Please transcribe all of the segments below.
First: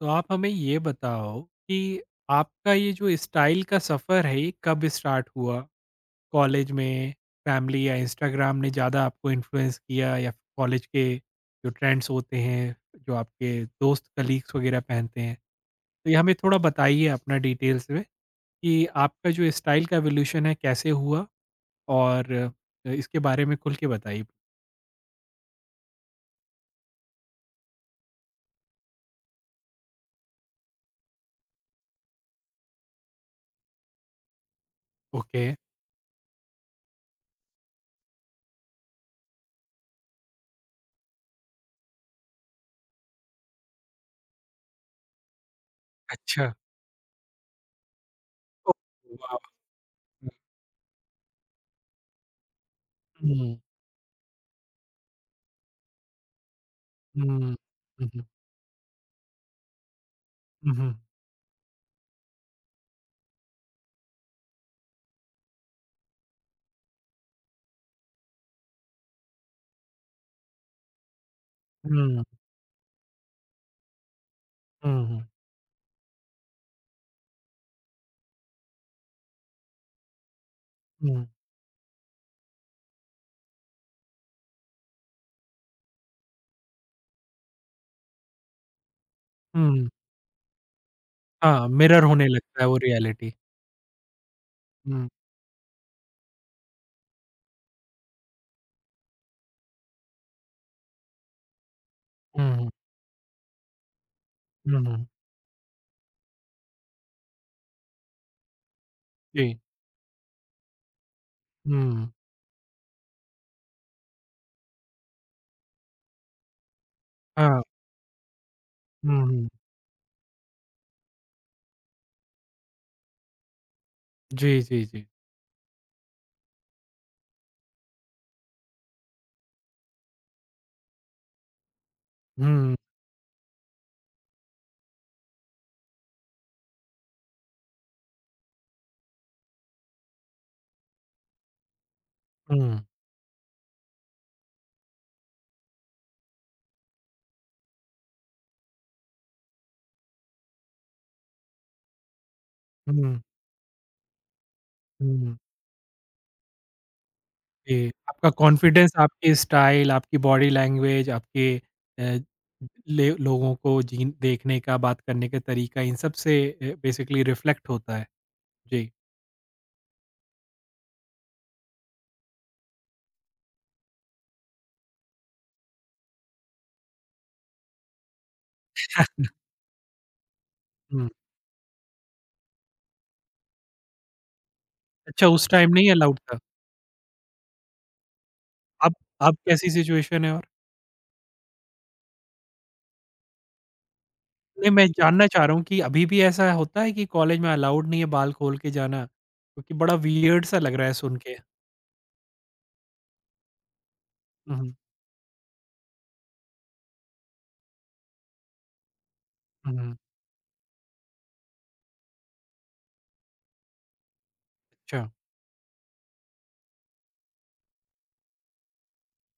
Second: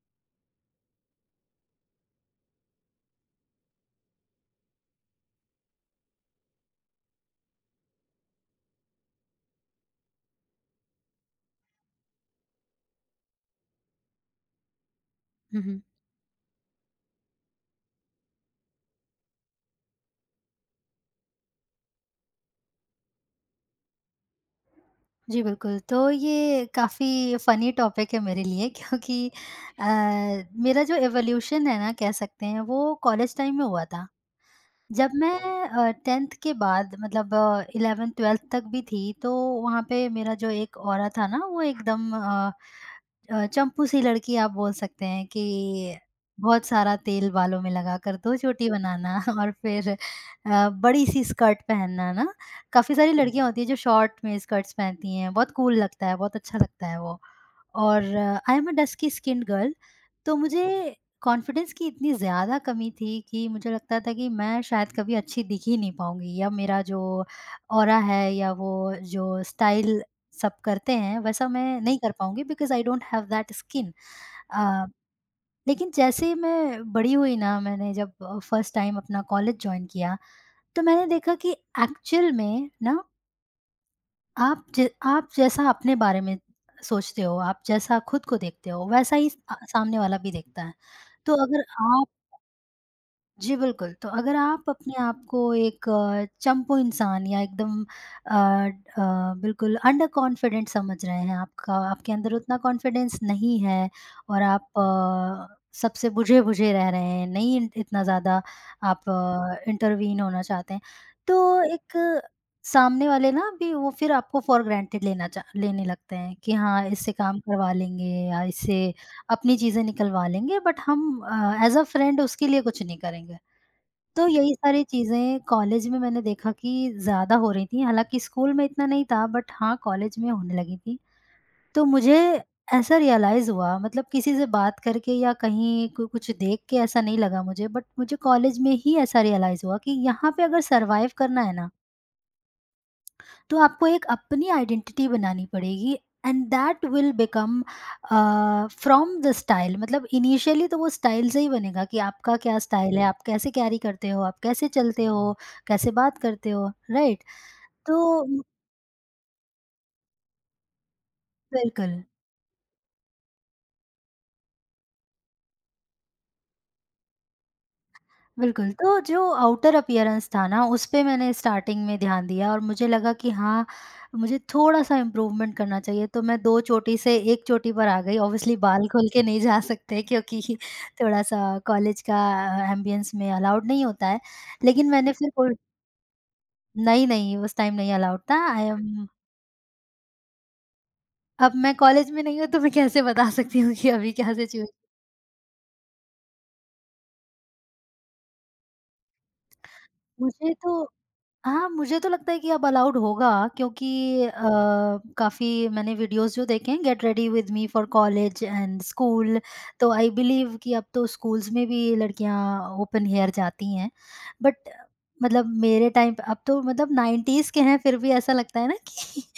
तो आप हमें ये बताओ कि आपका ये जो स्टाइल का सफ़र है ये कब स्टार्ट हुआ? कॉलेज में, फैमिली या इंस्टाग्राम ने ज़्यादा आपको इन्फ्लुएंस किया या कॉलेज के जो ट्रेंड्स होते हैं, जो आपके दोस्त कलीग्स वगैरह पहनते हैं? हुँ, हुँ। तो ये हमें थोड़ा बताइए अपना डिटेल्स में कि आपका जो स्टाइल का एवोल्यूशन है कैसे हुआ? और इसके बारे में खुल के बताइए। जी, बिल्कुल। तो ये काफ़ी फ़नी टॉपिक है मेरे लिए क्योंकि अ, मेरा जो इवोल्यूशन है ना कह सकते हैं वो कॉलेज टाइम में हुआ था। जब ओके। मैं टेंथ के बाद मतलब 11th-12th तक भी थी, तो वहाँ पे मेरा जो एक ऑरा था ना, वो एकदम चंपू सी लड़की आप बोल सकते हैं कि अच्छा। बहुत सारा तेल बालों में लगा कर दो चोटी ओह बनाना। वाह! और फिर हुँ, बड़ी सी स्कर्ट पहनना ना। काफ़ी सारी लड़कियाँ हुँ, होती है जो शॉर्ट में स्कर्ट्स पहनती हैं, बहुत कूल लगता है, बहुत अच्छा लगता है वो। हुँ, और हुँ, I am a dusky skinned girl, तो मुझे हुँ, कॉन्फिडेंस की इतनी ज़्यादा कमी थी कि मुझे लगता था कि मैं शायद कभी अच्छी दिख ही नहीं पाऊँगी, या मेरा जो ऑरा है या वो जो स्टाइल सब करते हैं वैसा मैं नहीं कर हुँ, पाऊँगी, because I don't have that skin. अ, हुँ, हुँ। लेकिन जैसे ही मैं बड़ी हुई ना, मैंने जब फर्स्ट टाइम अपना कॉलेज जॉइन किया, तो मैंने हुँ, देखा कि एक्चुअल में ना आप ज आप जैसा अपने बारे में सोचते हो, आप जैसा खुद को देखते हो, वैसा ही स हुँ। सामने वाला भी देखता है। तो अगर हाँ, मिरर आप होने लगता है वो रियलिटी। जी, बिल्कुल। तो अगर आप अपने हुँ, आप को एक चंपू इंसान या एकदम अ अ, बिल्कुल अंडर कॉन्फिडेंट समझ रहे हैं, आपका आपके अंदर हुँ, उतना हुँ, कॉन्फिडेंस नहीं है, और आप हुँ, हुँ। सबसे बुझे-बुझे रह रहे हैं, नहीं इन इतना ज़्यादा आप जी, इंटरवीन होना चाहते हैं, तो एक हुँ, सामने वाले ना भी वो फिर आपको फॉर ग्रांटेड लेना चा लेने लगते हैं कि हाँ, इससे काम हाँ, करवा लेंगे या इससे हुँ, हुँ। अपनी चीज़ें निकलवा लेंगे, बट हम एज़ अ फ्रेंड उसके लिए कुछ नहीं करेंगे। तो यही जी, सारी जी, जी। चीज़ें कॉलेज में मैंने देखा कि ज़्यादा हो रही थी, हालाँकि स्कूल में इतना नहीं था, बट हाँ, कॉलेज में होने लगी थी। तो मुझे हुँ, ऐसा रियलाइज़ हुआ, मतलब किसी से बात करके या कहीं कु कुछ देख के ऐसा नहीं लगा मुझे, बट मुझे कॉलेज में ही ऐसा रियलाइज़ हुआ कि यहाँ पे अगर सर्वाइव करना है ना, हुँ, तो आपको एक अपनी आइडेंटिटी बनानी पड़ेगी and that will become from the style. मतलब इनिशियली तो वो स्टाइल से ही बनेगा कि आपका क्या स्टाइल है, हुँ, आप कैसे कैरी करते हो, आप कैसे चलते हो, हुँ। कैसे बात करते हो, right? जी, आपका तो कॉन्फिडेंस, आपकी स्टाइल, आपकी बॉडी लैंग्वेज, आपके बिल्कुल अ, ले लोगों को जीन देखने का, बात करने का तरीका, इन सब से बेसिकली रिफ्लेक्ट होता है। बिल्कुल, जी। तो जो आउटर अपीयरेंस था ना, उसपे मैंने स्टार्टिंग में ध्यान दिया और मुझे लगा कि हाँ, मुझे थोड़ा-सा इम्प्रूवमेंट करना चाहिए, तो मैं 2 चोटी से 1 चोटी पर आ गई। ऑब्वियसली बाल खोल के नहीं जा सकते क्योंकि हुँ, थोड़ा-सा कॉलेज का एम्बियंस में अलाउड नहीं होता है। लेकिन मैंने अच्छा फिर उस कोई टाइम नहीं अलाउड था। नहीं, नहीं, उस टाइम नहीं अलाउड था। आई अब एम अब कैसी सिचुएशन है और? अब मैं कॉलेज में नहीं हूँ, तो मैं कैसे बता सकती हूँ कि अभी क्या नहीं, सिचुएशन। मैं जानना चाह रहा हूँ कि अभी भी ऐसा होता है कि कॉलेज में अलाउड नहीं है बाल खोल के जाना? क्योंकि बड़ा वियर्ड मुझे सा लग तो रहा है सुन के। हाँ, मुझे तो लगता है कि अब अलाउड होगा क्योंकि अ, हुँ, काफ़ी मैंने वीडियोस जो देखे हैं, get ready with me for college and school. तो हुँ, आई बिलीव कि अब तो स्कूल्स में भी लड़कियां ओपन हेयर जाती हैं। बट अच्छा। मतलब मेरे टाइम पे, अब तो मतलब 90s के हैं फिर भी ऐसा लगता है ना कि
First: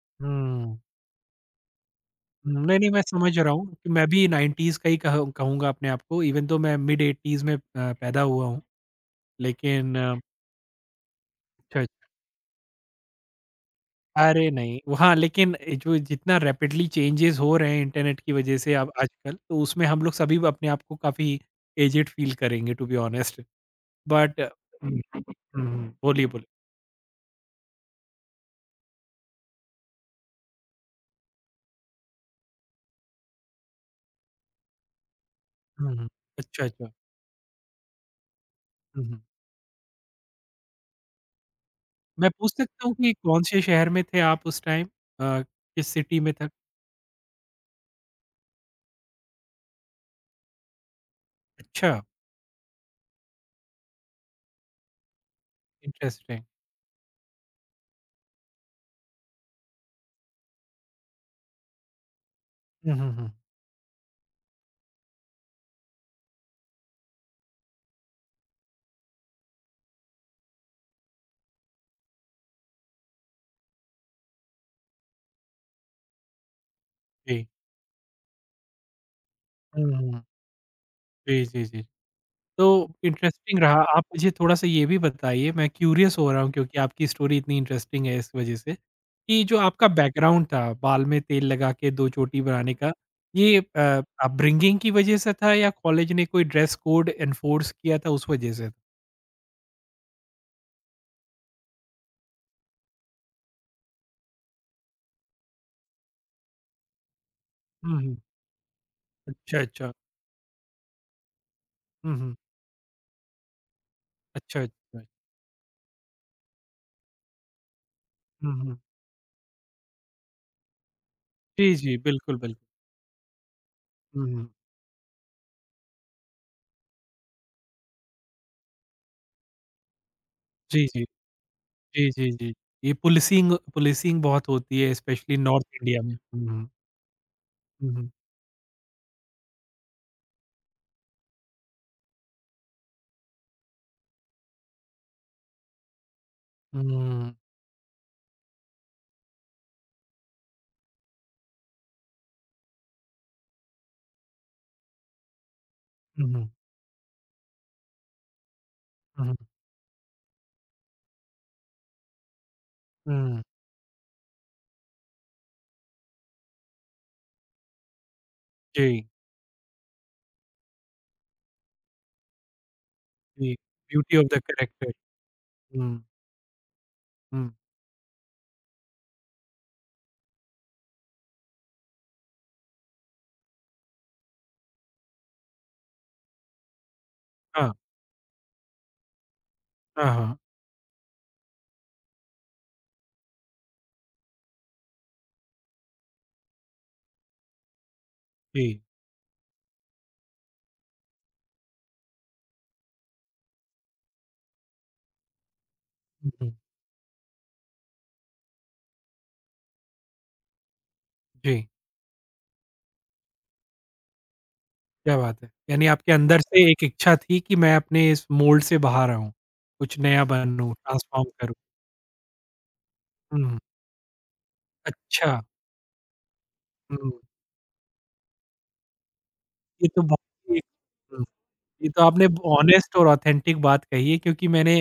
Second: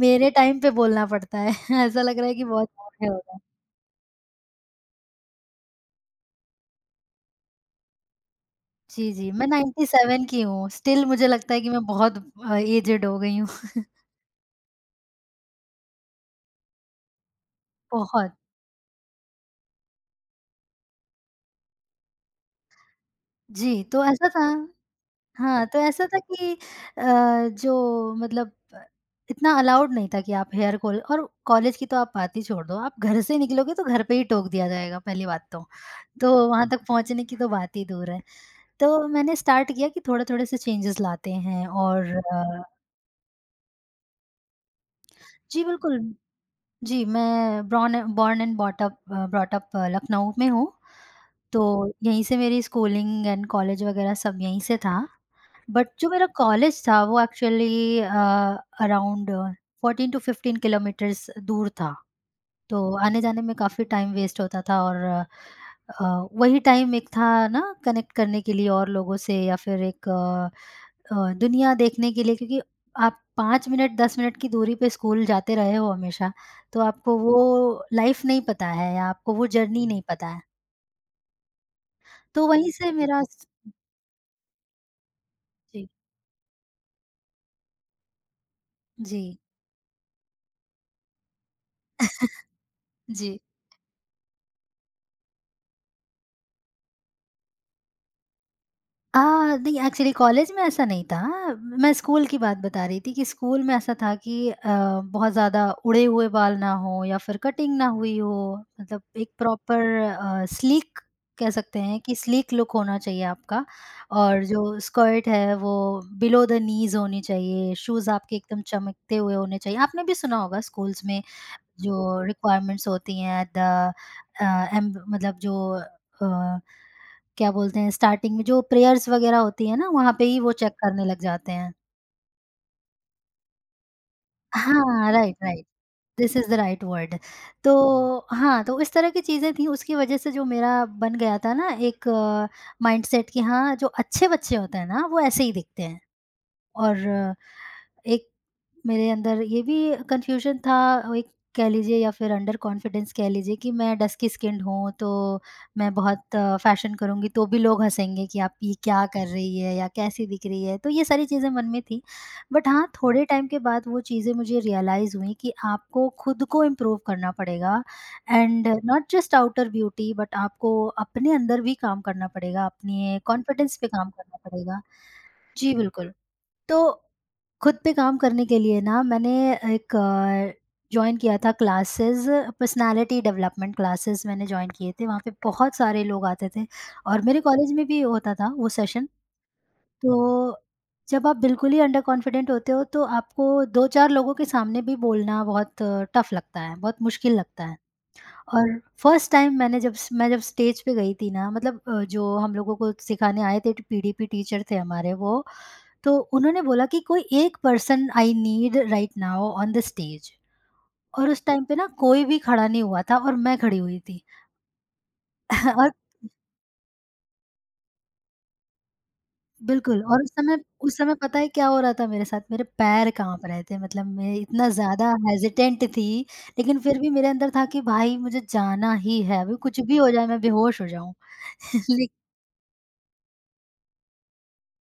मेरे टाइम पे हुँ, बोलना पड़ता है। ऐसा लग रहा है कि नहीं, बहुत नहीं मैं आगे हो समझ गए। रहा हूँ कि मैं भी 90s का ही कह कहूँगा अपने आप को इवन दो मैं मिड 80s में पैदा हुआ हूँ। जी, जी, मैं लेकिन 97 की हूँ, स्टिल मुझे लगता है कि अच्छा, मैं अच्छा। बहुत एज्ड हो गई हूँ। अरे नहीं, वहाँ लेकिन जो जितना रैपिडली चेंजेज़ हो रहे हैं इंटरनेट की बहुत। वज़ह से अब आजकल, तो उसमें हम लोग सभी अपने आप को काफ़ी एज्ड फील करेंगे टू बी ऑनेस्ट जी, तो ऐसा बट था हुँ, हुँ, हाँ, तो ऐसा था बोलिए, कि बोलिए। जो मतलब इतना अलाउड नहीं था कि आप हेयर कॉल और कॉलेज की तो आप बात ही छोड़ दो, आप घर से निकलोगे तो घर पे ही टोक दिया जाएगा पहली बात तो। हुँ, हुँ। तो अच्छा, वहाँ तक अच्छा। पहुँचने की तो बात ही दूर है। हुँ, तो हुँ। मैंने स्टार्ट किया कि थोड़े-थोड़े से चेंजेज़ लाते हैं, और मैं पूछ सकता हूँ कि कौन-से शहर में थे आप उस टाइम? अ, जी किस बिल्कुल, सिटी में था? जी मैं born born and brought up Lucknow में हूँ, अच्छा, तो यहीं से मेरी स्कूलिंग एंड कॉलेज वगैरह सब यहीं से था। बट जो मेरा इंटरेस्टिंग। कॉलेज था वो एक्चुअली अराउंड 14 टू 15 किलोमीटर्स दूर था। तो हुँ, हुँ, हुँ। आने-जाने में काफ़ी टाइम वेस्ट होता था, और वही टाइम एक था ना कनेक्ट करने के लिए और लोगों से, या फिर एक दुनिया देखने के लिए, क्योंकि आप 5 मिनट 10 मिनट की दूरी पे स्कूल जाते रहे हो हमेशा, तो आपको जी। वो लाइफ़ नहीं पता है या आपको वो जर्नी हुँ, नहीं हुँ। पता है। जी, जी, जी। तो वहीं तो से मेरा इंटरेस्टिंग रहा। आप मुझे थोड़ा-सा ये भी बताइए, मैं जी, क्यूरियस हो रहा हूँ क्योंकि आपकी स्टोरी इतनी इंटरेस्टिंग है इस वजह से, जी, कि जो आपका बैकग्राउंड था, बाल में तेल लगा के 2 चोटी बनाने का, जी। ये अपब्रिंगिंग की वजह से था या कॉलेज ने कोई ड्रेस कोड एनफोर्स किया था उस वजह से? अ, नहीं, एक्चुअली कॉलेज में ऐसा नहीं था। मैं स्कूल की बात बता रही थी कि स्कूल में ऐसा था कि बहुत ज़्यादा उड़े हुए बाल ना हो या फिर कटिंग ना हुँ, हुँ। हुई हो, मतलब एक अच्छा, प्रॉपर अच्छा। स्लीक कह सकते हैं कि हुँ, हुँ। स्लीक लुक होना चाहिए आपका। और अच्छा, जो अच्छा। स्कर्ट है वो बिलो द नीज़ होनी चाहिए, शूज़ आपके हुँ, एकदम हुँ। चमकते हुए होने चाहिए। आपने भी सुना होगा स्कूल्स में जी, जी, जो बिल्कुल, बिल्कुल। रिक्वायरमेंट्स होती हैं the hmm, a, hmm. M मतलब अ, क्या बोलते हैं स्टार्टिंग में जो प्रेयर्स वगैरह होती है ना, वहाँ पे ही वो चेक जी, जी। करने लग जाते हैं। जी, जी, जी। ये पुलिसिंग पुलिसिंग बहुत होती है हाँ, right, specially north right. India में। This hmm, is the hmm, right word. हुँ, हुँ, तो हाँ, तो इस तरह की चीज़ें थी, उसकी वजह से जो मेरा बन गया था ना, एक माइंडसेट कि हाँ, जो अच्छे बच्चे होते हैं ना, वो ऐसे ही दिखते हैं, और एक मेरे अंदर ये भी कन्फ्यूज़न था, और एक कह लीजिए या फिर अंडर कॉन्फिडेंस कह लीजिए कि मैं डस्की स्किन्ड हूँ, तो मैं हुँ, बहुत हुँ, फ़ैशन करूँगी तो भी लोग हँसेंगे कि आप ये क्या कर हुँ, रही है या कैसी दिख रही है, तो ये सारी चीज़ें मन में थी। बट हाँ, थोड़े हुँ। टाइम के बाद वो चीज़ें मुझे रियलाइज़ हुई कि आपको खुद को इम्प्रूव करना पड़ेगा, एंड नॉट जी, जस्ट आउटर ब्यूटी, बट आपको अपने अंदर भी काम करना पड़ेगा, अपने जी। कॉन्फिडेंस पे काम ब्यूटी ऑफ करना द पड़ेगा। कैरेक्टर। जी, हुँ, बिल्कुल। तो हुँ। खुद पे काम करने के लिए ना मैंने एक जॉइन किया था क्लासेस, पर्सनालिटी डेवलपमेंट क्लासेस मैंने जॉइन किए थे, वहाँ पे बहुत सारे लोग आते थे और मेरे हाँ, कॉलेज में भी होता था वो सेशन। हाँ, तो हाँ। जब आप बिल्कुल ही अंडर कॉन्फिडेंट होते हो तो आपको दो चार लोगों के सामने भी बोलना बहुत टफ लगता है, बहुत मुश्किल लगता है, जी। और फर्स्ट टाइम मैं जब स्टेज पे गई थी ना, मतलब जो हम लोगों को सिखाने आए थे पीडीपी टीचर थे हमारे वो, तो हुँ, हुँ। उन्होंने बोला कि कोई एक person I need right now on the stage. और उस टाइम जी, पे ना कोई भी खड़ा नहीं हुआ था और मैं खड़ी हुई थी। क्या बात है। यानी और आपके अंदर से एक इच्छा थी कि मैं अपने इस मोल्ड से बाहर आऊँ, कुछ बिल्कुल। और नया उस समय बनूँ, उस समय ट्रांसफ़ॉर्म पता है करूँ। क्या हो रहा था मेरे साथ? मेरे पैर काँप हुँ। रहे थे, मतलब मैं इतना ज़्यादा अच्छा, हेज़िटेंट थी, लेकिन फिर भी हुँ। मेरे अंदर था कि भाई मुझे जाना ही है, अभी कुछ ये भी तो हो बहुत जाए, मैं ही बेहोश हो जाऊँ। हुँ, एक ये तो लेक आपने ऑनेस्ट और ऑथेंटिक बात कही है क्योंकि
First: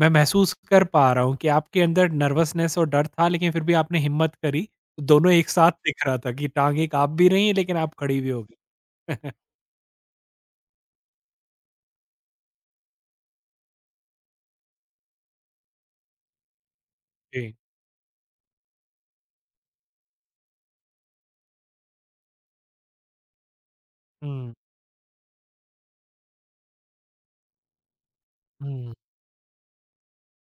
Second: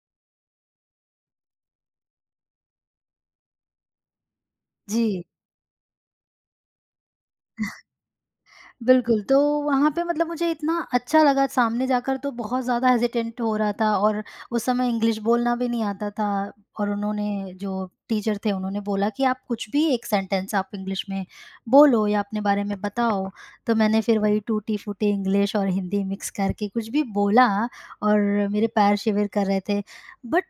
मैं महसूस कर पा रहा हूँ कि आपके अंदर नर्वसनेस और डर था लेकिन फिर भी आपने हिम्मत करी। तो जी। दोनों एक साथ दिख रहा था कि टाँगें काँप भी रही हैं लेकिन आप खड़ी भी हो गई। बिल्कुल, तो वहाँ पे मतलब मुझे इतना अच्छा लगा, सामने जाकर तो बहुत ज़्यादा हेज़िटेंट हो रहा था, और उस समय इंग्लिश बोलना भी नहीं आता था, और जी। उन्होंने जो टीचर थे उन्होंने बोला कि आप कुछ भी एक सेंटेंस आप इंग्लिश में बोलो या अपने बारे में बताओ, तो मैंने फिर वही हुँ, टूटी-फूटी इंग्लिश और हिंदी मिक्स करके कुछ भी बोला, और मेरे हुँ, पैर शिविर कर रहे थे। बट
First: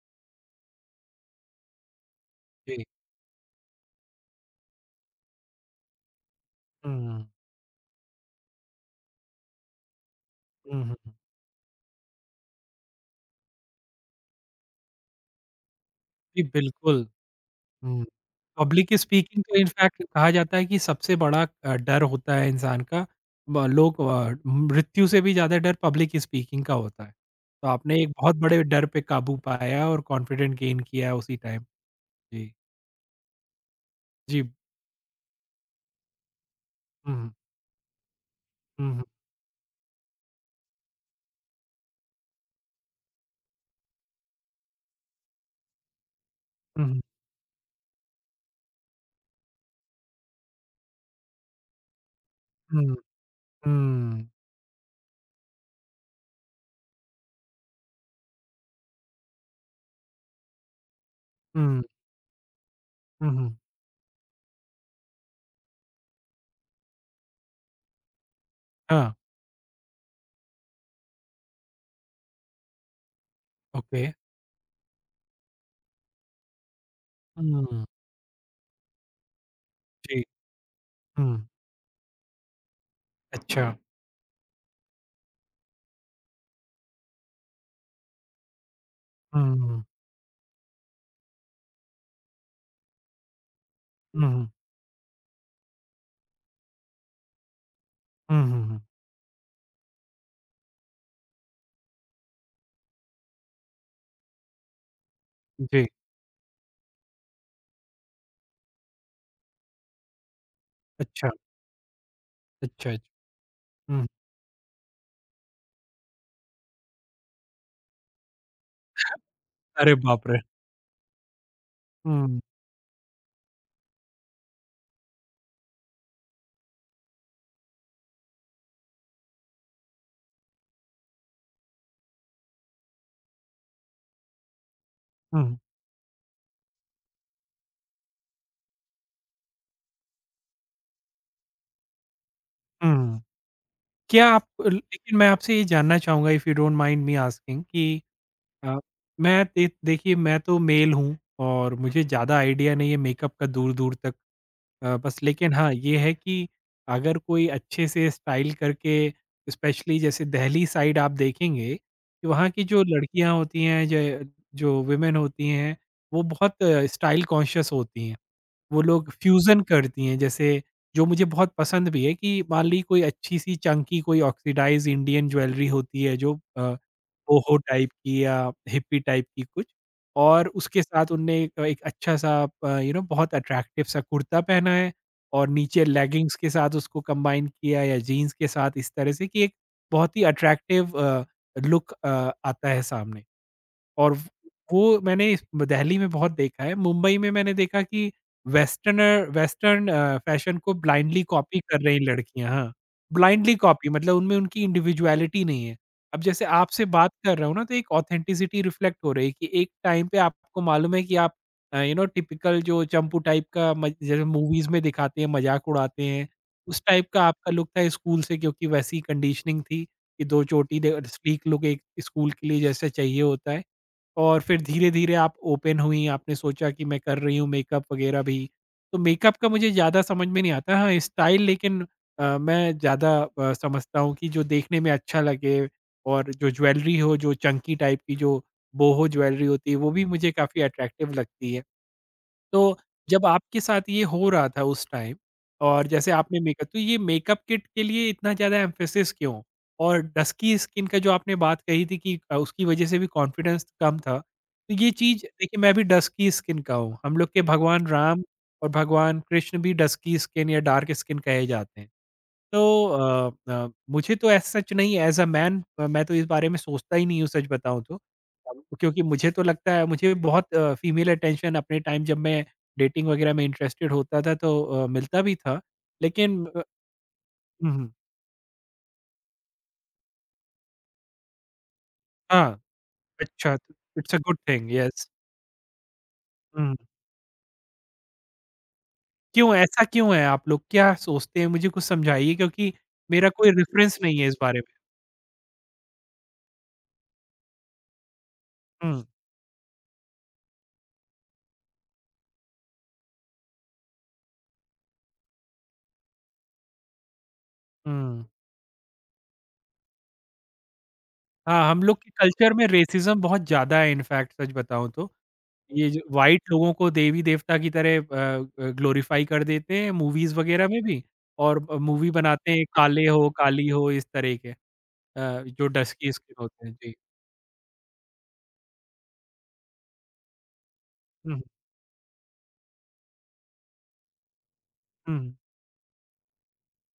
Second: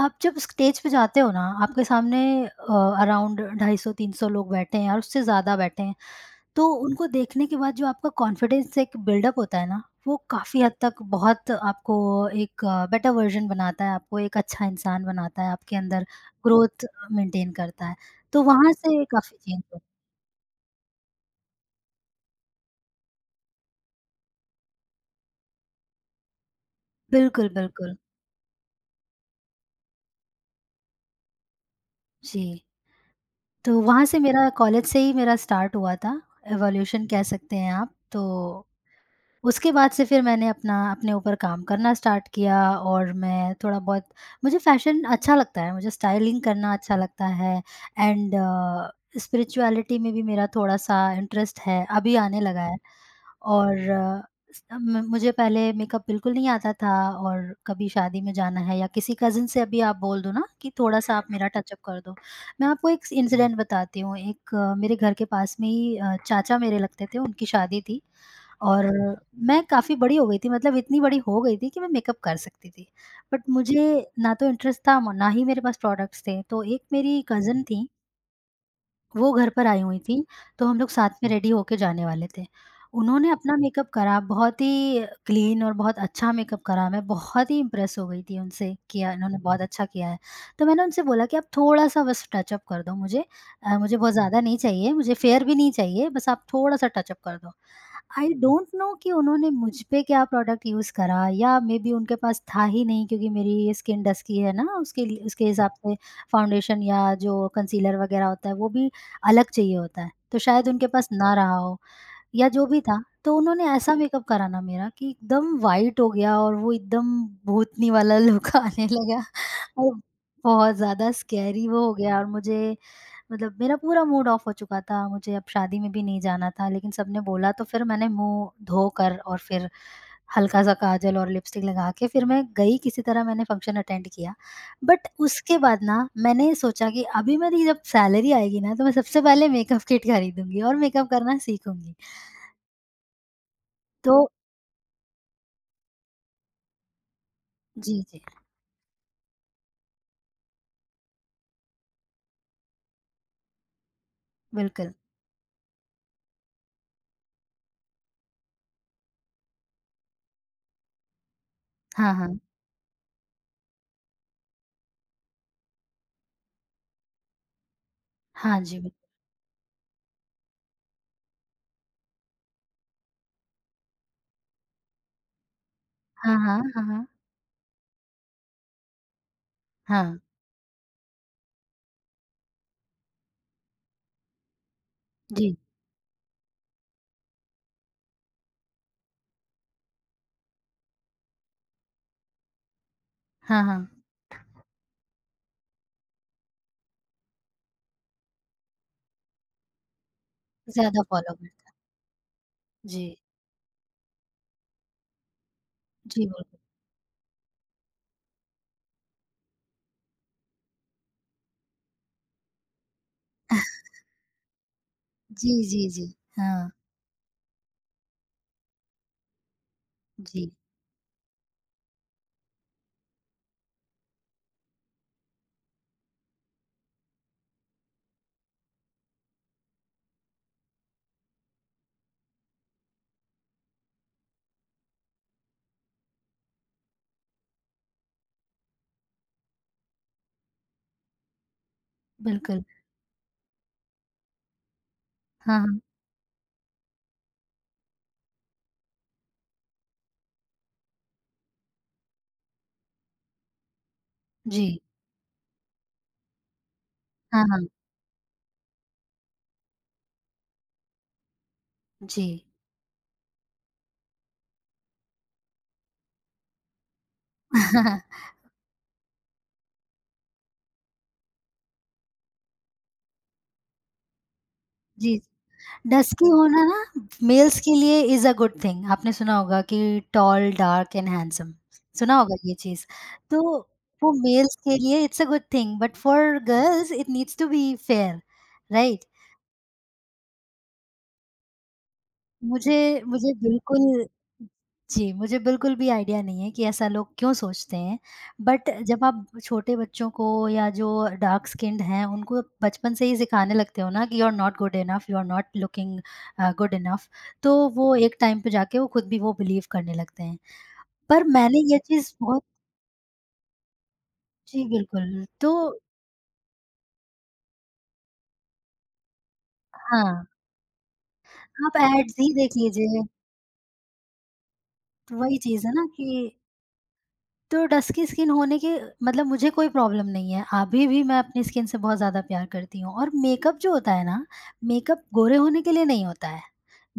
आप जब स्टेज पे जाते हो ना, आपके सामने अ, जी। अराउंड 250-300 लोग बैठे हैं और उससे ज़्यादा बैठे हैं। तो उनको हुँ, देखने के बाद जो आपका कॉन्फिडेंस एक बिल्डअप होता है ना, वो काफ़ी हद हुँ, हुँ। तक बहुत आपको एक बेटर वर्ज़न बनाता है, आपको एक अच्छा इंसान बनाता है, आपके अंदर जी, ग्रोथ बिल्कुल। मेंटेन करता है। हुँ। तो वहाँ पब्लिक से काफ़ी स्पीकिंग तो चेंज हुआ। इनफैक्ट कहा जाता है कि सबसे बड़ा डर होता है इंसान का। ब लोग मृत्यु से भी ज़्यादा डर पब्लिक स्पीकिंग का होता है। बिल्कुल, तो बिल्कुल। आपने एक बहुत बड़े डर पे काबू पाया और कॉन्फिडेंट गेन किया उसी टाइम। जी। जी, तो वहाँ से, जी। मेरा कॉलेज से ही मेरा स्टार्ट हुआ था, इवोल्यूशन हुँ, कह हुँ, सकते हैं आप। तो हुँ, उसके बाद से फिर मैंने अपना अपने ऊपर काम करना स्टार्ट किया, और मैं थोड़ा बहुत मुझे फ़ैशन अच्छा लगता है, मुझे स्टाइलिंग करना अच्छा हुँ, लगता है, एंड स्पिरिचुअलिटी में भी मेरा थोड़ा-सा इंटरेस्ट है, अभी आने लगा है। हुँ, और अ, स म मुझे पहले मेकअप बिल्कुल नहीं आता था, और कभी शादी में जाना है या किसी कज़िन से अभी आप बोल दो ना कि थोड़ा-सा आप मेरा टचअप कर दो। मैं आपको एक हुँ, हुँ। इंसिडेंट बताती हूँ। एक मेरे घर के पास में ही चाचा मेरे लगते थे, उनकी शादी थी। और हाँ, मैं काफ़ी बड़ी हो गई थी, मतलब इतनी बड़ी हो गई थी कि मैं मेकअप कर सकती थी। बट मुझे ओके। ना तो इंटरेस्ट था म ना ही मेरे पास प्रोडक्ट्स थे। तो एक मेरी कज़िन हुँ, थी, वो घर पर आई हुई जी। थी, तो हम लोग साथ में हुँ, रेडी होके जाने वाले थे। उन्होंने अपना अच्छा। मेकअप करा, बहुत ही क्लीन और बहुत अच्छा मेकअप करा। मैं बहुत ही इम्प्रेस हो गई थी उनसे, किया इन्होंने हुँ, बहुत हुँ, अच्छा किया है। तो मैंने उनसे बोला कि आप थोड़ा-सा बस टचअप कर दो मुझे। मुझे बहुत ज़्यादा हुँ, नहीं चाहिए, मुझे फेयर भी नहीं चाहिए, बस आप थोड़ा-सा टचअप कर दो। आई हुँ, डोंट हुँ। नो कि उन्होंने मुझ पे क्या प्रोडक्ट यूज़ करा, या मेबी उनके पास था ही नहीं, क्योंकि मेरी ये स्किन डस्की है ना, उसके लिए उसके हिसाब जी, से फाउंडेशन या जो कंसीलर वगैरह होता है वो भी अलग चाहिए होता है। तो शायद उनके पास अच्छा, ना रहा हो, या जो भी अच्छा, था, अच्छा। तो उन्होंने ऐसा हुँ, मेकअप करा ना मेरा कि एकदम वाइट हो गया, और वो एकदम भूतनी वाला लुक आने लगा, अरे और बाप रे! बहुत ज़्यादा स्कैरी वो हो गया, और हुँ, मुझे मतलब मेरा पूरा मूड ऑफ हो चुका था, मुझे अब शादी में भी नहीं जाना था, लेकिन सबने बोला तो फिर मैंने मुँह धोकर, और फिर हल्का-सा काजल और लिपस्टिक लगा के फिर मैं गई, किसी तरह मैंने फंक्शन अटेंड किया। बट हुँ, उसके बाद ना मैंने सोचा कि अभी मेरी जब सैलरी आएगी ना, तो मैं सबसे पहले मेकअप किट खरीदूँगी और मेकअप करना सीखूँगी। हुँ। तो क्या आप ल लेकिन मैं आपसे ये जानना चाहूँगा if you don't mind me asking कि जी, जी, अ, मैं दे देखिए मैं तो मेल हूँ और मुझे ज़्यादा आइडिया नहीं है मेकअप का दूर-दूर तक बिल्कुल। बस लेकिन हाँ, ये है कि अगर कोई अच्छे से स्टाइल करके स्पेशली जैसे देहली साइड आप देखेंगे, हाँ, कि हाँ। वहाँ की जो लड़कियाँ होती हैं, ज जो वुमेन होती हैं, वो बहुत स्टाइल कॉन्शियस होती हैं। हाँ जी, वो बिल लोग फ्यूज़न करती हैं जैसे जो मुझे बहुत पसंद भी है कि मान ली कोई अच्छी-सी चंकी कोई ऑक्सीडाइज़ इंडियन ज्वेलरी होती है जो हाँ, हाँ, हाँ, हाँ। बोहो टाइप की या हिप्पी टाइप की कुछ हाँ, और उसके साथ उनने एक एक अच्छा-सा यू नो बहुत अट्रैक्टिव सा कुर्ता पहना है और जी। नीचे लेगिंग्स के साथ उसको कंबाइन किया या जीन्स के साथ इस तरह से कि एक बहुत ही अट्रैक्टिव लुक आता है सामने। हाँ, हाँ। और व वो मैंने इस दिल्ली में बहुत देखा है। मुंबई में मैंने देखा कि वेस्टर्न फ़ैशन को ज़्यादा ब्लाइंडली फ़ॉलो कॉपी करता है। कर रही लड़कियाँ हाँ, जी, ब्लाइंडली कॉपी मतलब उनमें उनकी इंडिविडुअलिटी नहीं है। अब जी, जैसे बिल्कुल। आपसे बात कर रहा हूँ ना, तो एक ऑथेंटिसिटी रिफ्लेक्ट हो रही है कि एक टाइम पे आपको मालूम है कि आप यू नो टिपिकल जो चंपू टाइप का मज जैसे मूवीज़ में दिखाते हैं, जी, मज़ाक जी, उड़ाते जी। हैं, हाँ, उस टाइप का आपका लुक था स्कूल से क्योंकि वैसी कंडीशनिंग थी कि 2 जी, चोटी दे स्लीक लुक एक स्कूल के लिए जैसा चाहिए होता है। और फिर धीरे-धीरे आप ओपन हुई, आपने सोचा कि मैं कर रही हूँ मेकअप वगैरह भी। तो मेकअप का मुझे ज़्यादा समझ में नहीं आता, हाँ स्टाइल लेकिन मैं ज़्यादा समझता हूँ कि जो देखने में अच्छा लगे और जो ज्वेलरी हो, जो चंकी टाइप की जो बोहो ज्वेलरी होती है, वो भी मुझे काफ़ी अट्रैक्टिव लगती है। बिल्कुल। तो जब आपके साथ ये हो रहा था उस टाइम हाँ, हाँ। और जैसे आपने मेकअप तो ये मेकअप किट के लिए इतना ज़्यादा एम्फेसिस क्यों? और डस्की स्किन का जो आपने बात कही थी कि उसकी वजह से भी कॉन्फिडेंस कम था। जी। तो ये चीज़ देखिए मैं भी डस्की स्किन का हूँ। हम लोग के हाँ, हाँ। भगवान राम और भगवान कृष्ण भी डस्की स्किन या डार्क स्किन कहे जाते हैं। जी। तो मुझे तो ऐसा सच नहीं है एज़ अ मैन मैं तो इस बारे में सोचता ही नहीं हूँ सच बताऊँ तो। हुँ। क्योंकि मुझे तो लगता है मुझे बहुत फीमेल अटेंशन अपने टाइम जब मैं डेटिंग वगैरह में इंटरेस्टेड होता था तो जी, मिलता भी था। डस्की लेकिन होना ना मेल्स हुँ, के हुँ। लिए इज़ अ गुड थिंग। आपने सुना होगा कि टॉल, डार्क एंड हैंडसम, सुना होगा ये हाँ, चीज़। तो अच्छा वो it's a good males thing के लिए yes. It's a good thing but for hmm, girls it needs to be fair, right? क्यों ऐसा क्यों है आप लोग क्या सोचते हैं? मुझे कुछ समझाइए क्योंकि मुझे मेरा मुझे कोई बिल्कुल रेफ़रेंस नहीं है इस बारे में। जी, मुझे बिल्कुल भी आइडिया नहीं है कि ऐसा लोग क्यों सोचते हैं। बट हुँ, जब आप छोटे बच्चों को, या जो डार्क स्किन्ड हैं, उनको बचपन से ही सिखाने लगते हो ना कि you are not good enough, you are not looking good enough, तो वो एक हुँ। टाइम पे जाके वो खुद भी वो बिलीव करने लगते हैं। पर मैंने हाँ, ये हम लोग के चीज़ बहुत कल्चर में रेसिज़्म बहुत ज़्यादा है इनफैक्ट सच जी बताऊँ बिल्कुल, तो। तो ये जो व्हाइट लोगों को देवी-देवता की तरह ग्लोरीफाई कर देते हैं हाँ, मूवीज़ वगैरह में भी और आप मूवी एड्स ही बनाते देख हैं लीजिए, काले हो, काली हो इस तरह के तो वही जो चीज़ है ना कि डस्की स्किन होते हैं। जी। तो डस्की स्किन होने के, मतलब मुझे कोई प्रॉब्लम नहीं है। अभी भी मैं हुँ, अपनी स्किन से बहुत ज़्यादा प्यार करती हूँ, और मेकअप जो होता है ना, मेकअप हुँ, गोरे होने के लिए नहीं होता है।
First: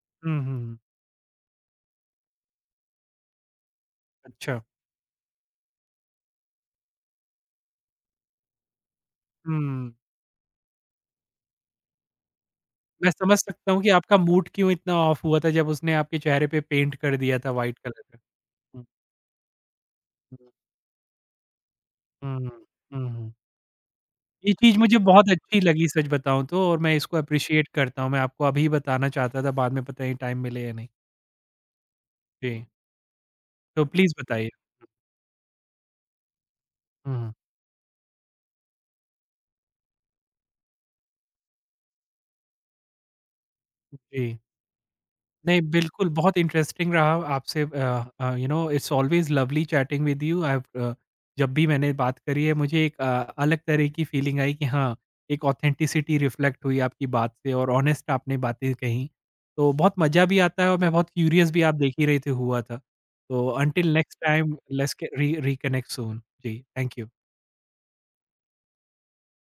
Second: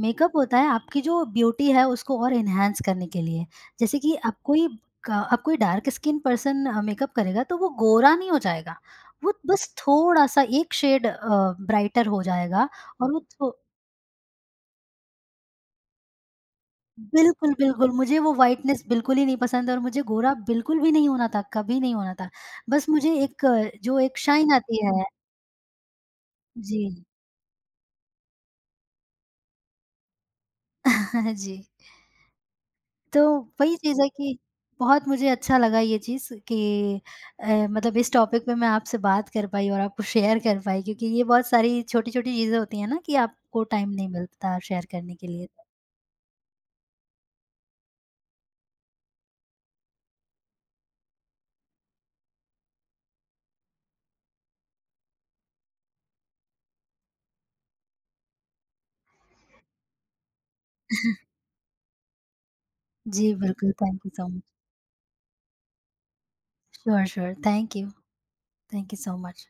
मेकअप हुँ, होता है हुँ। आपकी जो ब्यूटी है उसको और एनहांस करने के लिए। जैसे कि अच्छा। अब कोई डार्क स्किन पर्सन मेकअप करेगा तो वो गोरा नहीं हो जाएगा। वो बस हुँ, थोड़ा-सा एक शेड ब्राइटर हो जाएगा, मैं और वो समझ थो सकता हूँ कि आपका मूड क्यों इतना ऑफ हुआ था जब उसने आपके चेहरे पे पेंट कर दिया था बिल्कुल, व्हाइट बिल्कुल, कलर का। मुझे वो व्हाइटनेस हुँ, बिल्कुल ही नहीं पसंद, और मुझे गोरा बिल्कुल भी नहीं होना था, कभी नहीं होना था। हुँ, बस हुँ, मुझे हुँ। एक जो एक ये शाइन चीज़ आती मुझे है, बहुत अच्छी लगी सच बताऊँ तो और जी। मैं इसको एप्रिशिएट करता हूँ। मैं आपको अभी बताना चाहता था बाद में पता नहीं टाइम मिले या नहीं। जी। जी, तो वही तो चीज़ है प्लीज़ कि बताइए। बहुत मुझे अच्छा लगा ये चीज़ कि हुँ, मतलब इस टॉपिक पे मैं आपसे बात कर पाई और आपको शेयर कर पाई, क्योंकि ये बहुत सारी छोटी-छोटी चीज़ें होती हैं ना कि आपको टाइम नहीं जी। मिलता शेयर करने के लिए। नहीं, बिल्कुल बहुत इंटरेस्टिंग रहा आपसे you know it's always lovely chatting with you I जब भी मैंने बात करी है मुझे एक अलग तरह की फीलिंग आई कि हाँ, एक ऑथेंटिसिटी रिफ्लेक्ट हुई आपकी बात से और ऑनेस्ट आपने बातें कहीं। तो बहुत मज़ा भी आता है और मैं बहुत क्यूरियस भी आप देख ही रहे थे हुआ था। जी, तो बिल्कुल, until thank you next so much. Time let's re reconnect soon. जी, thank sure, you. Sure, thank you. Thank you so much.